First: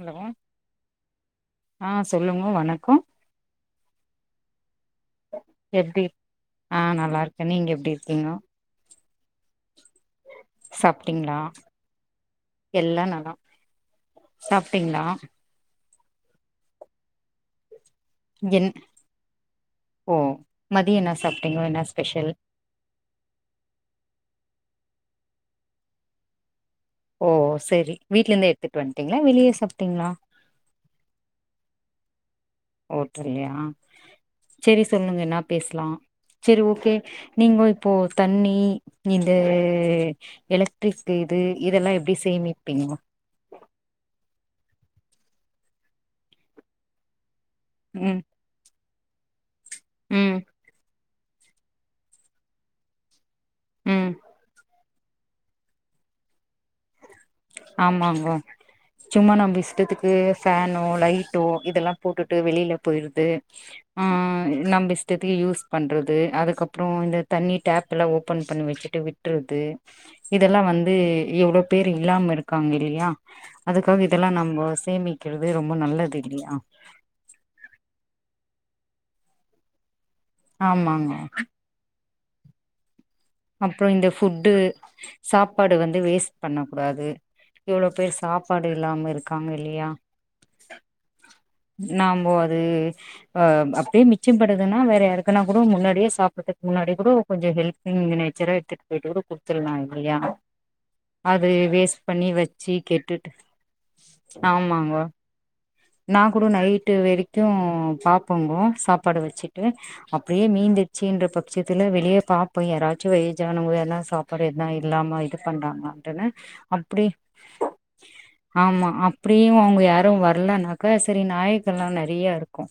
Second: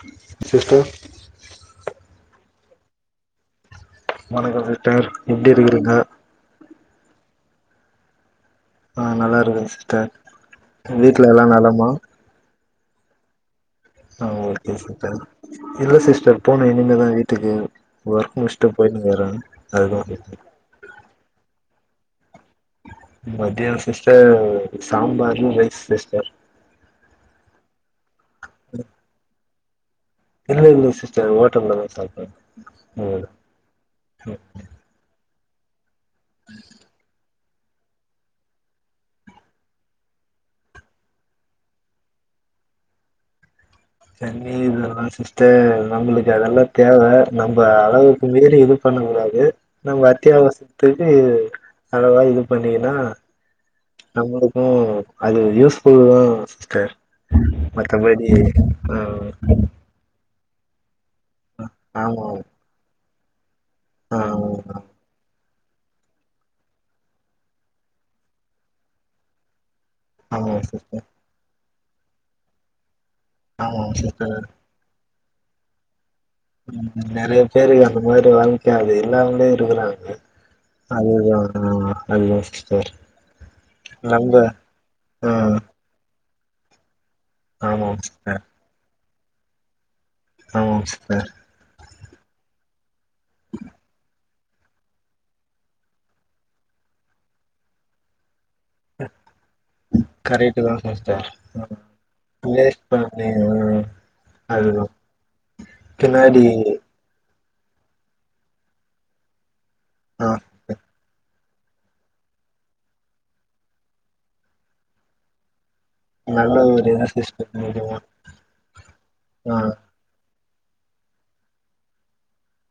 Hello sister ஆ சொல்லுங்க வணக்கோ வணக்கம் சிஸ்டர் எப்டி இருக்கிறீங்க எப்டி ஆ நல்லா இருக்கே நீங்க எப்டி இருக்கீங்கோ ஆ நல்லா இருக்கே சிஸ்டர் வீட்ல சாப்ட்டீங்களா எல்லா நலமா எல்லா நலோ ஆ ஓக்கே சிட்டர் இல்ல சிஸ்டர் போணு இனிமேதா வீட்டுக்கு ஒர்க் என் முடிஸ்ட்டு போயின்னு இக்குறே அதுதா சிஸ்டர் மதியம் என்ன சாப்ட்டீங்க என்னா ஸ்பெஷல் மதிய சிஸ்டர் சம்பாரு ரைஸ் சிஸ்டர் ஓ சரி வீட்ல இருந்து எடுத்துட்டு வன்ட்டீங்ளா வெளிய சாப்ட்டீங்ளா இல்ல இல்ல சிஸ்டர் ஓட்டல்ல தா சாப்ட்டே ஓட்டல்லையா சேரி சொல்லுங்க என்ன பேசலா சேரி ஓக்கே நீங்க இப்போ தண்ணி இந்த எலக்ட்ரிக் இது இதெல்லா எப்டி சேமிப்பீங்க தண்ணி இதெல்லா சிஸ்டர் நம்பளுக்கு அதெல்லா தேவ நம்ப ம் அளவுக்கு மீறி இது பண்ண கூடாது நம்ம ம் அத்தியாவசியத்துக்கு அளவா இது பண்ணிகின்னா ம் நம்மளுக்கு. அது யூஸ்புல் தா சிஸ்டர் ஆமாங்க மத்தபடி ஆ சும்மா நம்ப இஷ்டத்துக்கு ஃபேனோ லைட்டோ இதெல்லா ஆமா போட்டுட்டு வெளியில போயிற்றது ஆ உம் நம்ப இஷ்டத்துக்கு யூஸ் பண்றது அதுக்கப்றோ இந்த தண்ணி டேப்ல்லா ஓப்பன் பண்ணி வச்சுட்டு விட்றது ஆமா இதெல்லா வந்து சிஸ்டர் எவ்ளோ பேர் இல்லாம இருக்காங்க இல்லையா ஆமா அதுக்காக இதெல்லா சிஸ்டர் நம்ப சேமிக்றது ரொம்ப நல்லது இல்லையா நெறைய பேருக்கு அந்த மாறி வாழ்க்க அது இல்லாமலே இருக்கறாங்க ஆமாங்க அதுதா ஆ அது யோசிச்சு பார் அப்றோ இந்த ஃபுட்டு ஆ சாப்பாடு வந்து வேஸ்ட் பண்ணக்கூடாது எவ்ளோ ஆமா பேர் சிஸ்டர் சாப்பாடு இல்லாம இருக்காங்க இல்லயா ஆமா சிஸ்டர் நம்போ அது அ அப்டியே மிச்சம்படுதுன்னா வேற யாருக்குனா கூட முன்னாடியே சாப்பட்றதுக்கு முன்னாடி கூட கொஞ்சோ ஹெல்ப் இன் இங்க நேச்சரா எடுத்துட்டு போய்ட்டு கூட குடுத்துட்லா இல்லயா கரெக்ட்டு தா சிஸ்டர் அது வேஸ்ட் பண்ணி வச்சு வேஸ்ட் பண்ணி கெட்டுட்டு அதுதா ஆமாங்க நா பின்னாடி கூட நைட்டு வரிக்கு பாப்போங்கோ சாப்பாடு வச்சுட் டு ஆ அப்டியே மீந்துச்சுன்ற பக் விசியத்துல வெளிய பாப்போ யாராச்சு ஏஜ் ஆனவங்க யார்னா சாப்பாடு எத்னா இல்லாம இது பண்றாங்களான்னு ட்ட உட்னே நல்ல ஒரு இது அப்டி சிஸ்டர் ஆமா அப்டியு ஆ அவங்க யாரு வரலன்னாக்கா க்கு சேரி நாயகன்ல்லா நெறையா இருக்கு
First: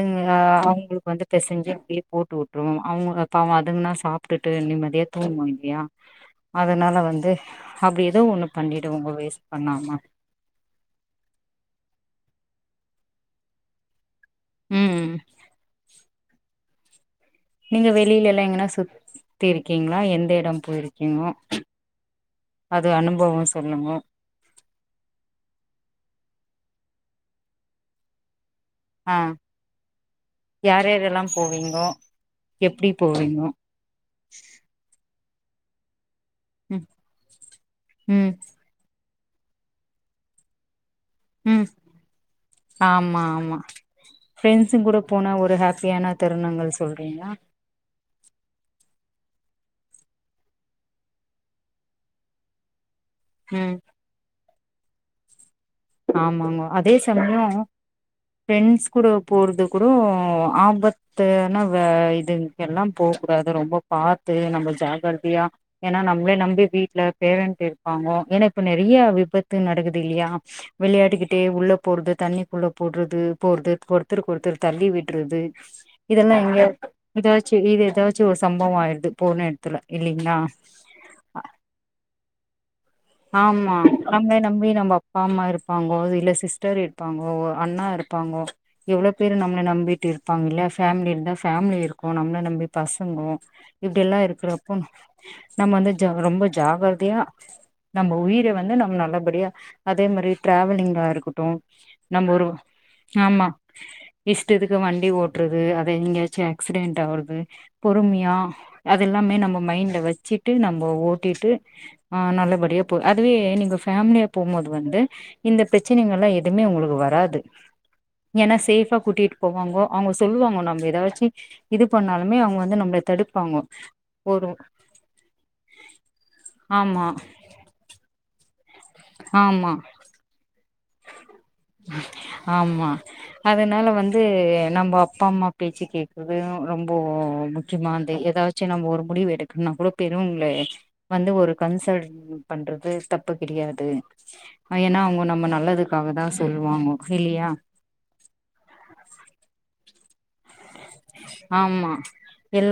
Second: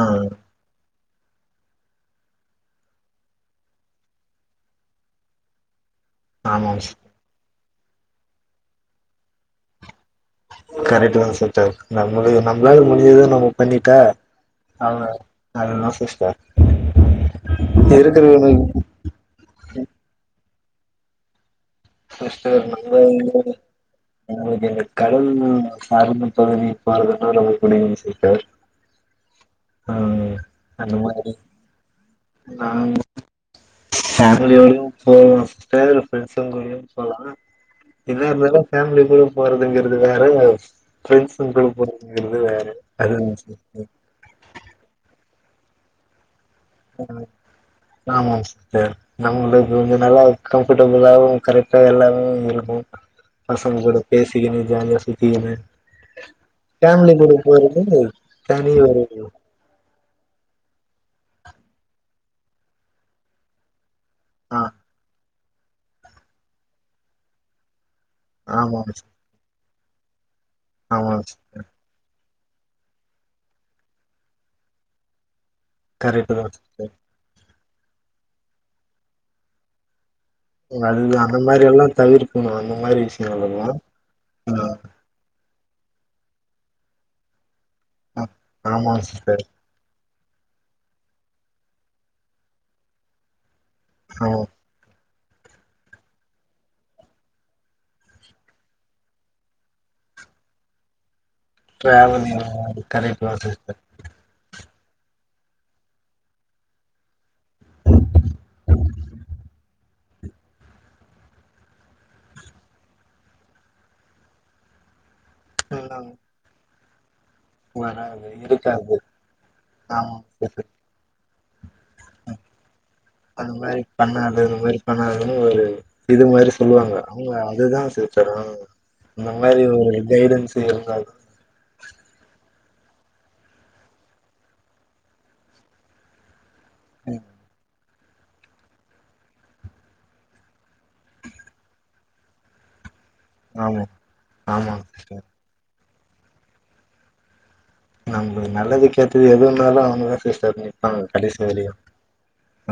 ஆ அவுங்களுக்கு வந்து பெசெஞ்சு அப்பிடியே போட்டு உட்டுருவோ அவங்க பாவோ அதுங்களாவது சாப்ட்டுட்டு நிம்மதியா தூங்கு இல்லையா ஆமாம் சிஸ் அதனால வந்து அப்டி ஏதோ ஒண்ணு பண்ணிடுவங்க வேஸ்ட் பண்ணாம கரெக்ட் தா சிஸ்டர் நம்மளுக்கு நம்மளால முடிஞ்சத நம்ப பண்ணிட்டா அவ்ளதா ம் அவ்ளதா சிஸ்டர் நீங்க வெளியில எல்லா இருக்கிறது எங்கன்னா சுத்தி இருக்கீங்ளா எந்த எடம் போயிருக்கீங்க சிஸ்டர் நம்ம வந்து சொல்லுங்கோ நம்ளுக்கு இந்த கடவுள் [unintelligible] நமக்கு புடிக்குங் சிஸ்டர் ஆ ம் அந்த மாதிரி ங்கோ [unintelligible] ஃப்ரண்ட்ஸ்ங்கூடயு ம் போலா இல்ல ம் இருந்தாலு ஃபேமிலி டூர் போறதுங்கிறது வேற ம் ஃப்ரெண்ட்ஸ்ங்கூட போறதுங்கிறது வேற அது ஆமா ஒன்னும் ஆமா பிரச்சனை இல்ல ஃப்ரெண்ட்ஸுங் கூட போன ஒரு ஹாப்பியான தருணங்கள் சொ ம் ஆமா சிஸ்டர் நம்மளுக்கு கொஞ்ச நல்லா கம்ஃபர்டபிளாவு கரெக்டா எல்லாமு இருக்கு ம் பசங்க கூட பேசிகினு ஜாலியா சுத்திகினு ஆமாங்கோ அதே சமயோ தனி ஃப்ரெண்ட்ஸ் ஒரு கூட போறது கூடோ ஆபத்துன வே இது எல்லா போக்கூடாது ரொம்ப பாத்து ஆ நம்ம ஜாக்ரதையா ஏன்னா நம்மளே நம்பி வீட்ல பேரெண்ட் இருப்பாங்கோ ஏன்னா இப்ப ஆமாங்க நெறைய சிஸ் விபத்து நடக்குது இல்லயா ஆமாங்க வெளயாடிக்கிட்டே சிஸ்டர் உள்ள போறது தண்ணிக்குள்ள போட்றது போறது ஒருத்தருக்கு ஒருத்தர் தள்ளி விட்றது இதெல்லா கரெக்ட்டு தா எங்க சிஸ்டர் இத வெச்சு இது ஏதாச்சு ஒரு சம்பவ ஆயிடுது போன எடத்துல இல்லைங்ளா அதுதா அந்த மாரி எல்லா தவிர்க்கணு அந்த மாரி விஷயங்கல்லா அ பாமா இருப்பாங்கோ இல்ல சிஸ்டர் இருப்பாங்கோ அண்ணா இரு ஆ பாங்கோ ஆமாங்க இவ்ளோ பேரு சிஸ்டர் நம்மள நம்பிட்டு இரு ப்பாங்க இல்ல ஃபேமிலி இருந்தா ஃபேமிலி இருக்கு நம்மள நம்பி பசங்கோ இப்டி எல்லா ஆமா இருக்ற போ நம்ம வந்து ஜக் ரொம்ப ஜாகரதயா நம்ம உயிர வந்து நம்ம நல்லபடியா அதே மாரி டிராாவலிங்கா இருக்கட் ட்டு நம்ம டிராவலிங் ஒரு கரெக்ட் தா ஆமா சிஸ்டர் இஷ்டத்துக்கு வண்டி ஓட்றது அத எங்கயாச்சு ஆக்சிடென்ட் ஆவறது பொறுமையா அதெல்லாமே நம்ம மைண்ட்ல வச்சுட்டு நம்ம ஓட்டிட்டு ஆ நல்லபடியா போ அதுவே நீங்க ஃபேமிலியா போம்போது வந்து இந்த ம். பிரச்சனைங்கள்லா எதுமே உங்களுக்கு வராது வராது ஏனா சேஃபா இருக்காது கூட்டிட்டு போவாங்கோ அவங்கே சொல்லுவாங்கோ நம்ம ஏதாச்சி அது தடுப்பாங்க மாரி பண்ணாத ஒரு இது மாதிரி பண்ணாத ஒரு இது மாரி சொல்லுவாங்கே ஆமா அவங்க இதுதா பியூச்சரா இந்த மாதிரி ஆமா ஒரு கைடன்ஸ் இருந்தாது ஆமா அதனால வந்து நம்ப அப்பா அம்மா பேச்ச கேக்கரது ரொம்ப ம் முக்கியமாந்தே ஏதாச் ச்சு நம்ப ஒரு முடிவு எடுக்கனுனா கூட பெருவங்ளே வந்து ஒரு கன்சர்ன் பண்றது தப்பு ஆமா கெடையாது ஆமாங்க ஏனா அவங்கோ சிஸ்டர் நம்ம நல்லதுக்காகதா சொல்லுவாங்கோ இல்லயா நம்மளுக்கு நல்லதுக்கேத்தது எது வாந்தாலு அவங்க தா சிஸ்டர் ஆ கடைசி வரையு ஆமா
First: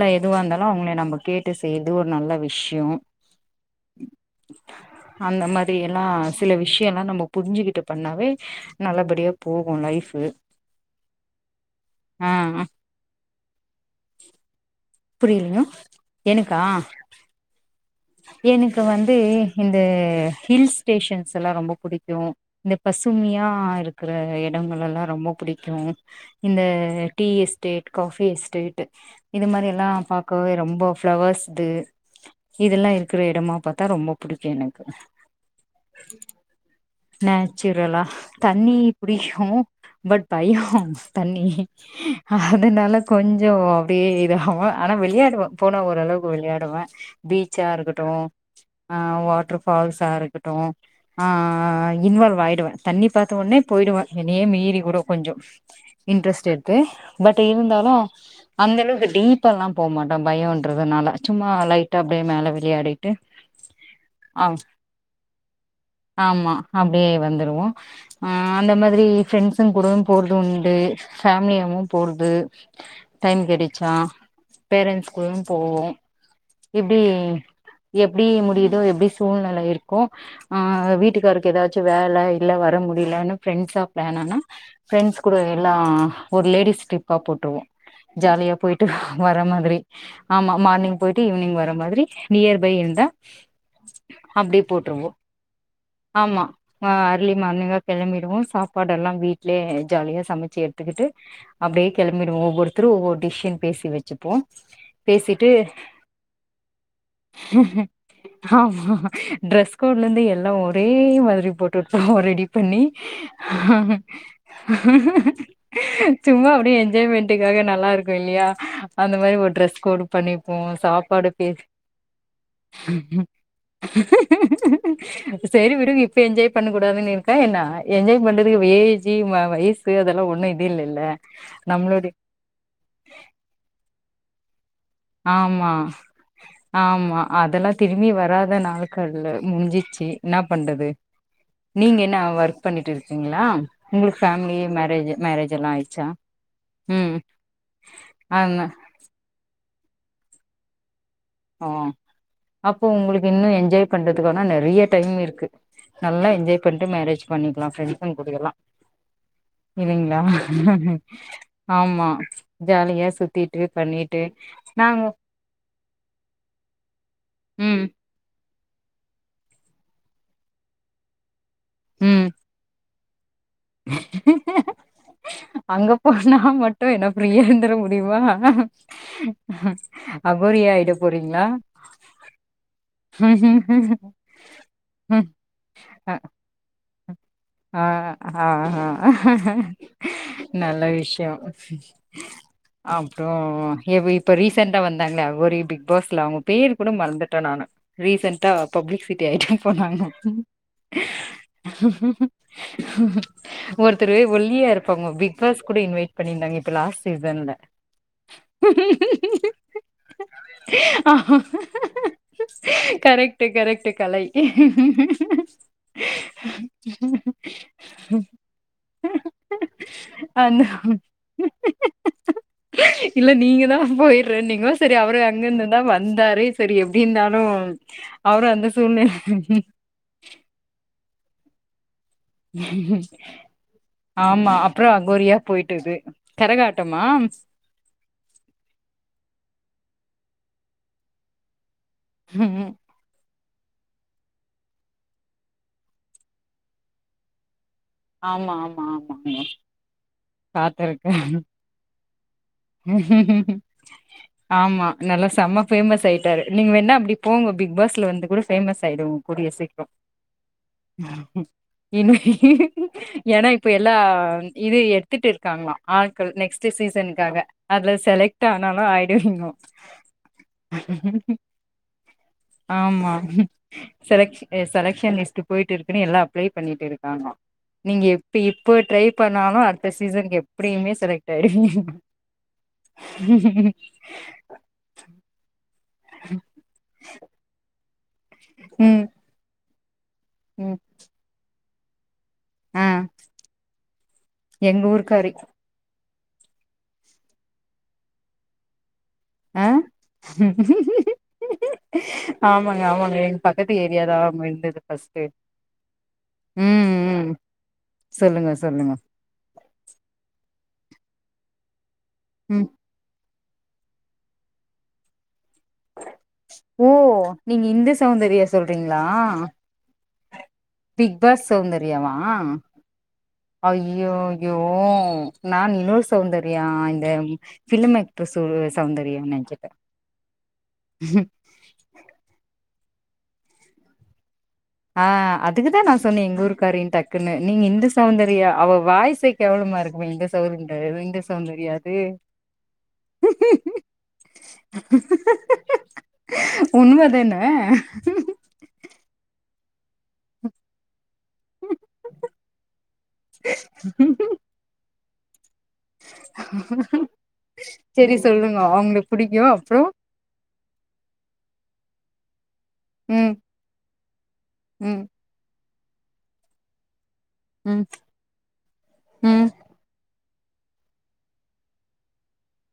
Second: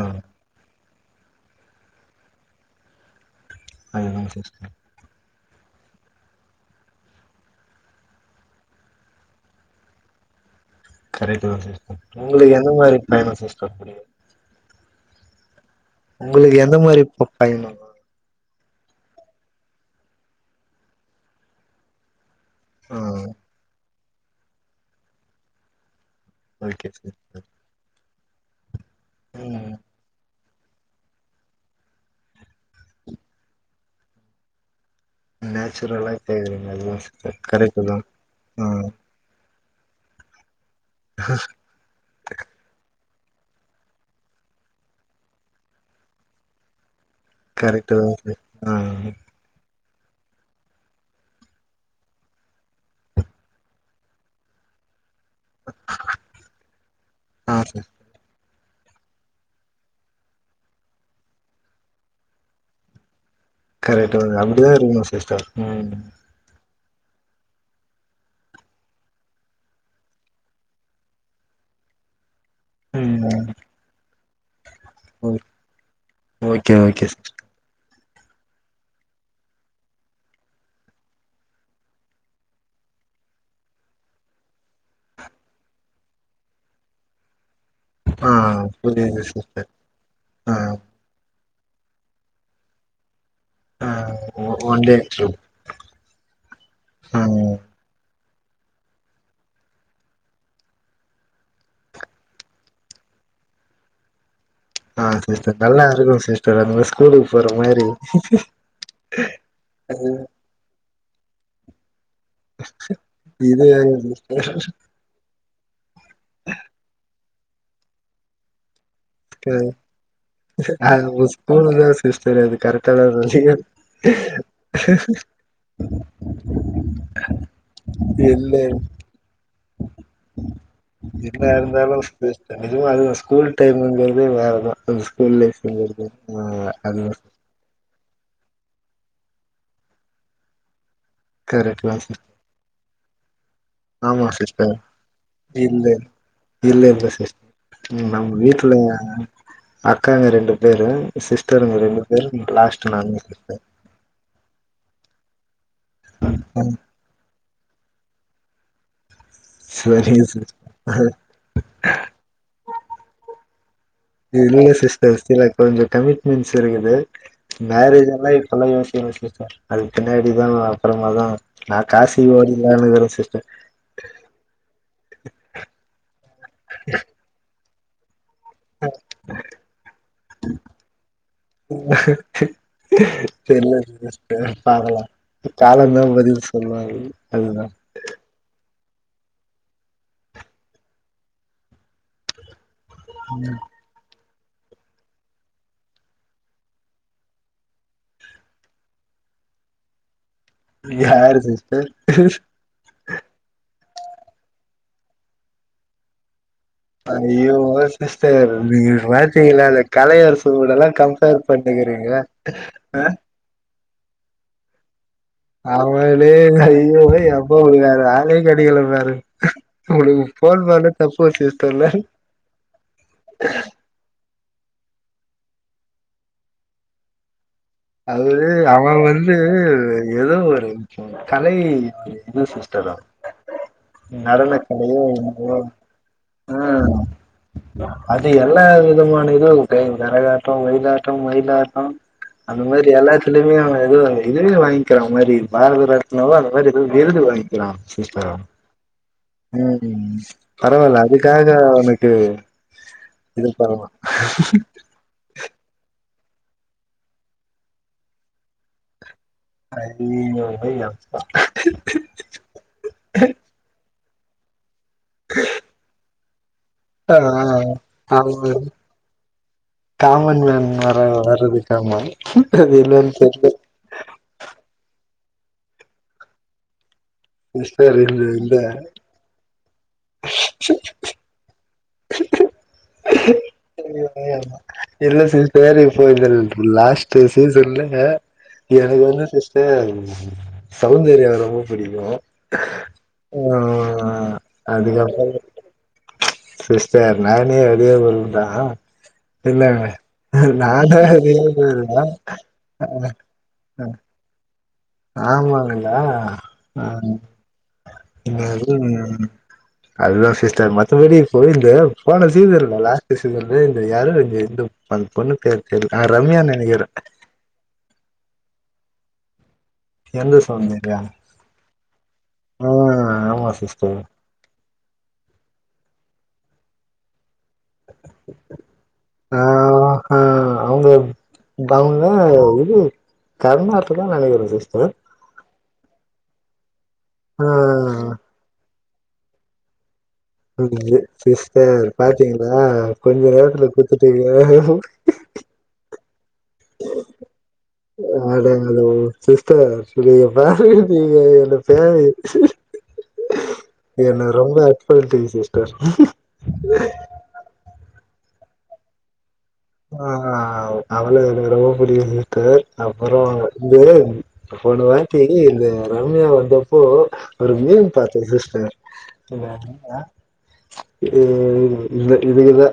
ஆ எதுவா இருந்தாலு அவங்கள நம்ம கேட்டு செய்றது ஒரு நல்ல விஷ்யோ அதுதா சிஸ்டர் அந்த மாரி எல்லா சில விஷயல்லா நம்ம புரிஞ்சுகிட்டு பண்ணாவே நல்லபடியா போகு லைஃபு கரெக்டு தா சிஸ்டர் ஆ உங்களுக்கு எந்தே மாரி பயணோ சிஸ்டர் புடிக்கு புரியலையா உங்களுக்கு எந்த மாரி பையனோ எனக்கு வந்து இந்தே ஹில்ஸ் ஸ்டேஷன்ஸ் எல்லா ரொம்ப புடிக்கு இந்த ஆ பசுமையா இருக்கற இடங்கள் எல்லா ரொம்ப பிடிக்கு இந்த okay tea sister estate coffee estate இந்த மாரி ம் எல்லா பா க்கவே ரொம்ப ஃப்ளவர்ஸ்து இதெல்லா இருக்கறே எடமா பாத்தா ரொம்ப பிடிக்கு எனக்கு நேச்சுரலா கேக்குறீங்க அதுதா சிஸ்டர் கரெக்ட் தா நேச்சுரல்லா ஆ தண்ணி புடிக்கு பட் பையோ தண்ணி அதனாலே கொஞ்சோ அப்டியே இதாகு ஆனா விளையாடுவே போன ஓரளவுக்கு வெளையாடுவே பீச்சா கரெக்ட் இருக்கட்டு தா சிஸ் ஆ வாட்டர் ஃபால்ஸா இருக்கட்டு ஆ இன்வால்வ் ஆயிடுவே தண்ணி பாத்த உடனே போயிடுவே என்னேயே மீறி கூடோ கொஞ்சோ இன்ட்ரெஸ்ட் எடுத்து பட் ஆ சிஸ் இருந்தாலு அந்த அளவுக்கு டீப்பாலா போமாட்டே பயோன்றதுனால சும்மா லைட்டா அப்டியே மேல விளையாடி கரெக்டடு அப்டிதா இருக்கனு சிஸ்டர் ம் ஆமா அப்டியே வந்துருவோ ஆ அந்த மாரி ஃப்ரெண்ட்ஸுங்க கூட போறது உண்டு ஃபேமிலியாவு போறது டைம் ம் கிடைச்சா பேரண்ட்ஸ் ஓ கூடையு போவோ ஓகே இப்டி ஓகே சிஸ்டர் எப்டி முடியுதோ எப்டி சூழ்நெல இருக்கோ ஆ வீட்டுக்காருக்கு ஏதாச்சு வேல இல்ல வர முடியலன்னு ஃப்ரெண்ட்ஸா பிளான் ஆனா ஃப்ரெண்ட்ஸ் கூட எல்லா ஒரு லேடிஸ் ட்ரிப்பா போட்ருவோ ஆ ஜாலியா போயிட்டு புரியுது வர சிஸ்டர் மாதிரி ஆமா ஆ மார்னிங் போயிட்டு ஈவினிங் வர மாதிரி நியர் பை இருந்தா ஆ ஒ அப்டி ஒன் டே போட்டுருவோ ட்ரிப் ஆமா வ ஆ எர்லி மார்னிங்கா கிளம்பிடுவோ சாப்பாடு எல்லா வீட்லயே ஜாலியா சமச்சி எடுத்துக்கிட்டு அப்டியே கிளம்பிடுவோ ஒவ்வொருத்தரு ஒவ்வொரு டிஷன்னு பேசி வச்சுப்போ பேசிட்டு ஹலோ சிஸ்டர் [unintelligible] ஆமா டிரெஸ் கோட்ல அது இருந்து எல்லா ஓ ஒரே மாதிரி போட்டுட்டுதா ரெடி பண்ணி இது வேற சிஸ்டர் சும்மா அப்டியே என்ஜாய்மென்ட்டுக்காக நல்லா இருக்கு இல்லையா அந்த மாரி ஒரு டிரெஸ் கோடு பண்ணிப்போ சாப்பாடு பேசி மூணு பேருதானே சிஸ்டரு எனக்கு கரெக்டானதானு தெரியாது சேரி விடுங்க இப்ப என்ஜாய் பண்ண கூடாதுன்னு இருக்கா என்ன என்ஜாய் இல்ல பண்றதுக்கு வே ஏஜு வ வயசு அதெல்லா ஒண்ணு இது இல்லேல நம்மளுடைய இதுவு அதுவு ஸ்கூல் டைம்ங்குறதே வேறதா அது ஸ்கூல் ஆமா லைஃப்ங்கிறது அது ஆமா அதெல்லா திரும்பி வராத நாள்க்கள் முடிஞ்சிச்சு இன்னா பண்றது கரெக்ட் தா நீங்க என்ன சிஸ் ஒர்க் பண்ணிட்டு இருக்கீங்களா உங்களுக்கு ஆமா ஃபேமிலி சிஸ்டர் மேரேஜ் மேரேஜ் எல்லா இல்ல ஆயிடுச்சா இல்ல இல்ல ம் சிஸ் நம்ம ஆமா வீட்ல அக்காங்க ரெண்டு பேரு ஓ சிஸ்டருங்க ரெண்டு பேரு லாஸ்ட்டு நானு இருப்பே பண்றதுக்கு வேணா நெறைய டைம் இருக்கு நல்லா என்ஜாய் ம் பண்ட்டு மேரேஜ் பண்ணிக்கலா ஃப்ரெண்ட்ஸ்சுங்க கூட எல்லா இல்லைங்களா சரிங்க சிஸ்டர் ஆமா ஜாலியா சுத்திட்டு பண்ணி இல்லிங்க சிஸ்டர் சில கொஞ்சோ கமிட்மெண்ட்ஸ் இருக்குது ம் மேரேஜ் ஆனா இப்பல்லா யோசிக்கல சிஸ்டர் அதுக்கு பின்னாடிதா அப்பறமா தா நா ம் காசிக்கி ஓடிரலானு இருக்குறே சிஸ்டர் அங்க போனா மட்டு என்ன பிரியேந்துர முடியுமா அகோரி ஆயிட போறீங்களா தெர்ல சிஸ்டர் பாக்கலா காலம் தான் அ பதில் சொல் [unintelligible] அது தா ஆ ஆ ஆ நல்ல விஷயோ அப்றோ எவ் இப்ப ரீசெண்டா வந்தாங்களே அகோரி பிக் பாஸ்ல அவுங்க பேர் கூட மறந்துட்டே நானு ரீசன்டா பப்ளிக்சிட்டி ஆய்ட்டேன்ப்பா நானு யாரு சிஸ்டர் ஒர்த்தரு ஒல்லியா இருப்பாங்கோ பிக் பாஸ் கூட இன்வைட் பண்ணியிருந்தாங்க இப்ப லாஸ்ட் சீசன்ல ஐய்யோ சிஸ்டர் நீங்க பாட்னு இல்லாத கலையரச கூடல்லா கம்ப்பேர் பண்ட்ணுக்கீறிங்க ஆ ட்டு கரெக்ட்டு கலை அவளே ஐயோ அப் பா உங்ளுக்கு வேற ஆலே கெடைக்கல பாரு உங்குளுக்கு அந்த ஃபோன் பண்ணத் தப்பாபோச் சிஸ்டர் இல்ல நீங்க தா போய்றன்னிங்கோ செரி அவரு அங்கர்ந்துதா வந்தாரு செரி எப்டி இந்தாலு அவுரு அவன் வந்து எதோ ஒரு கலை இது சிஸ்டர் ம் அவன் ஆமா நடன அப்றோமா கலையோ அகோரியா என்னவோ போய்ட்டது ம் கரகாட்டமா அது எல்லா விதமான இதுவு இருக்கு கரகாட்டோ வொயிலாட்டோ மயிலாட்டோ அந்த ம் மாரி எல்லாத் இதுலவே அவன் விருது வாங்க்கிற மாரி பாரத ரத்னாவா அந்த மாரி விருது வாங்கி கிறான் சிஸ்டர் ஆமா ஆமா ஆமாங்க ம் ம் பரவால்ல பாத்துருக்கேன் அதுக்காக உனக்கு ஆமா நல்ல செம்மா ஃபேமஸ் ஆய்ட்டாரு நீங்க வேண்ணா அப்டி போங்கோ பிக் பாஸ்ல வந்து கூட ஃபேமஸ் ஆய்டுவோ கூடிய சீக்றோ ஐயோ இன்னு ஏனா இப்ப எல்லா இது எடுத்துட்டு இர்க்காங்களா ஆல் நெக்ஸ்ட்டு ஆ சீசன்க்காக அதுல செலக்ட் ஆமா ஆனாலு ஆய்டுவிங்கோ காமன் மேன் வர வர்றதுக்கா மா அது இல்லன் தெர்து செலக்ஷ் செலக்ஷன்லிஸ்ட்டு போய்ட்டு இருக்குன்னு எல்லா அப்ளே பண்ணிட்டு இருக்காங்கோ சிஸ்டர் நீங்க இந்த எப்டி இந்த இப்ப ட்ரை பண்ணாலு அடுத்த சீசனுக்கு எப்புடியுமே செலக்ட் ஆய்டுவிங்க [unintelligible] எல்லா இல்ல சிஸ்ட் சேரி இப்போ இத லாஸ்ட்டு சீசன்ல எனக்கு ம் வந்து சிஸ்டர் ம் சௌந்தர்யா ரொம்ப புடிக்கும் ஆ ஆ எங்க அதுக்கப்ப ஊருக்காரு சிஸ்டர் நானே வெளிய வந்தா ஆ இல்ல நானா வெளியூர் போய்ர்ந்தா ஆமாங்க ஆ ஆமாங்க எங்க பக்கத்து ஆ ஏரியாதா இருந்தது ஃபர்ஸ்ட்டு ஆமாங்ளா ஆ ம் ம் சொல்லுங்க சொல்லுங்க [unintelligible] ம் அதுதா சிஸ்டர் மத்தபடி போய்ருந்து போன சீன் ம் இருக்கோல்ல த்த சீசன்ல இந்த யாரும் இங்க இந்த அந் பொண்ணு பேர் தெர்ல ஆ ரம்யா ஓ நினைக்கிறே நீங்க இந்த சௌந்தரியா சொல்றிங்ளா எந்த செளந்து பிக் பாஸ் சௌந்தர்யாவா ஆமா சிஸ்டர் அய்யோ யோ நா இன்னொரு சௌந்தர்யா இந்த பிலிமேக் ட்விஸ்ட் உள்ள சௌந்தர்யா ஆ நென்ச்சிட்டே அவுங்ளா இது கர்மாத்தூர் தா நெனைக்கிற சிஸ் ஆ அதுக்குதா நா சொன்னே எங்கூருக்காரின் டக்குன்னு ஆ நீங்க இந்த செளந்தர் யா அவ வாய்சே கேவலமாருக்குமே சிஸ்டர் பாத்திங்ளா கொஞ்ச நேரத்துல குத்திட்டிங்க உண்மதான [unintelligible] ப்ரோ சிஸ்டர் இவுங்க ஃபேவரட் இல்ல இவுங்க ஃபேனு என்ன ரொம்ப அர்ட் பண்டிங்க சிஸ் செரி சொல்ங்கே அவுங்கள பிடிக்கு அப்புற ஆ அவள எனக்கு ரொம்ப புடிக்கும் சிஸ்டர் அப்புற ம் இந்த ம் போனவாட்டி இந்த ரம்யா வந்தப்போ ஒரு ம் மீம் பாத்த சிஸ்டர் ம் [unintelligible] இ இதுக்குதா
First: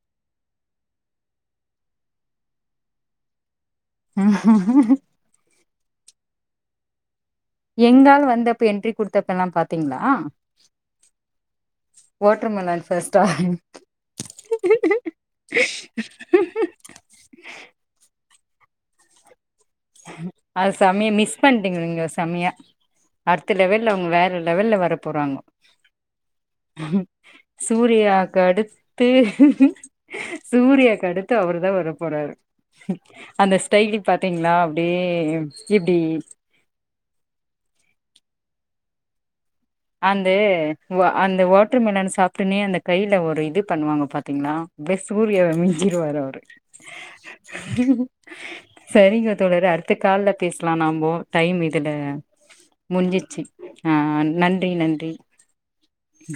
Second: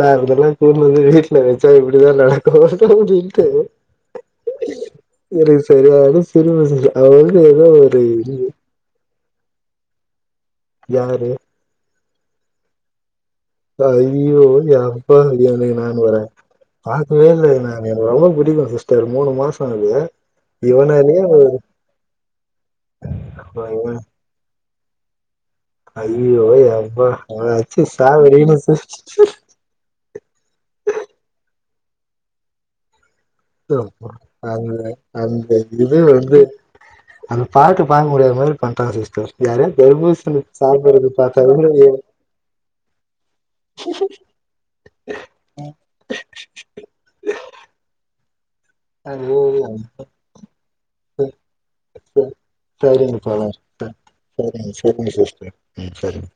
லேகத்துல [unintelligible] ட்ல வச்சா இப்படிதா நடக்கு அப்டினுட்டு [unintelligible] [inaudible] எனக்கு சரியான சிரிப்பு சிஸ்டர் அவளுக்கு ஏதோ ஒரு இரு இப்ப என்ரி குடுத் த்தப்ப எல்லா பாத்தீங்களா யாரு வாட்ருமெலன் ஃபஸ்டா ப்பா ஐயோ யாப்பா இத நானு வரே பாக்கவே இல்ல இது நா எனக்கு ரொம்ப புடிக்கு சிஸ்டர் மூணு மாச அது செமை மிஸ் பண்ணிட்டீங்க நீங்க செமையா அடுத்த இவ லெவல அவங்க வேற லெவல வர போறாங்க ஐயோ யப்பா அச்சு சூரியாவுக்கு சாவடின்னு அடுத்து சிஸ்டர். சூர்யாக்கு அடுத்து அவர்தா வர போறாரு அந்த ஸ்டைல் பாத்தீங்களா அந்த அப்டியே அந்த இப்டி இது வந்து அது பாட்ட பாக்க முடியாத மாரி பண்றாங்க சிஸ்டர் யாரு அந்த அந்த வாட்டர் ஏ- மெலன் சாப்பிட்டுனே அந்த கையில ஒரு இது பண்ணுவாங்க பாத்தீங்களா அப்டியே சூரியாவ மிஞ்சிருவாரு அவரு [inaudible] [inaudible] செரிங்க ஐயோ, தோழரே அடுத்த கால்ல பேசலாம் நம்ப டைம் இதுல செரிங்க முஞ்சிச்சு தோழர் ஆ செரிங்க நன்றி நன்றி செரிங்க சிஸ்டர் ம் செரிங்க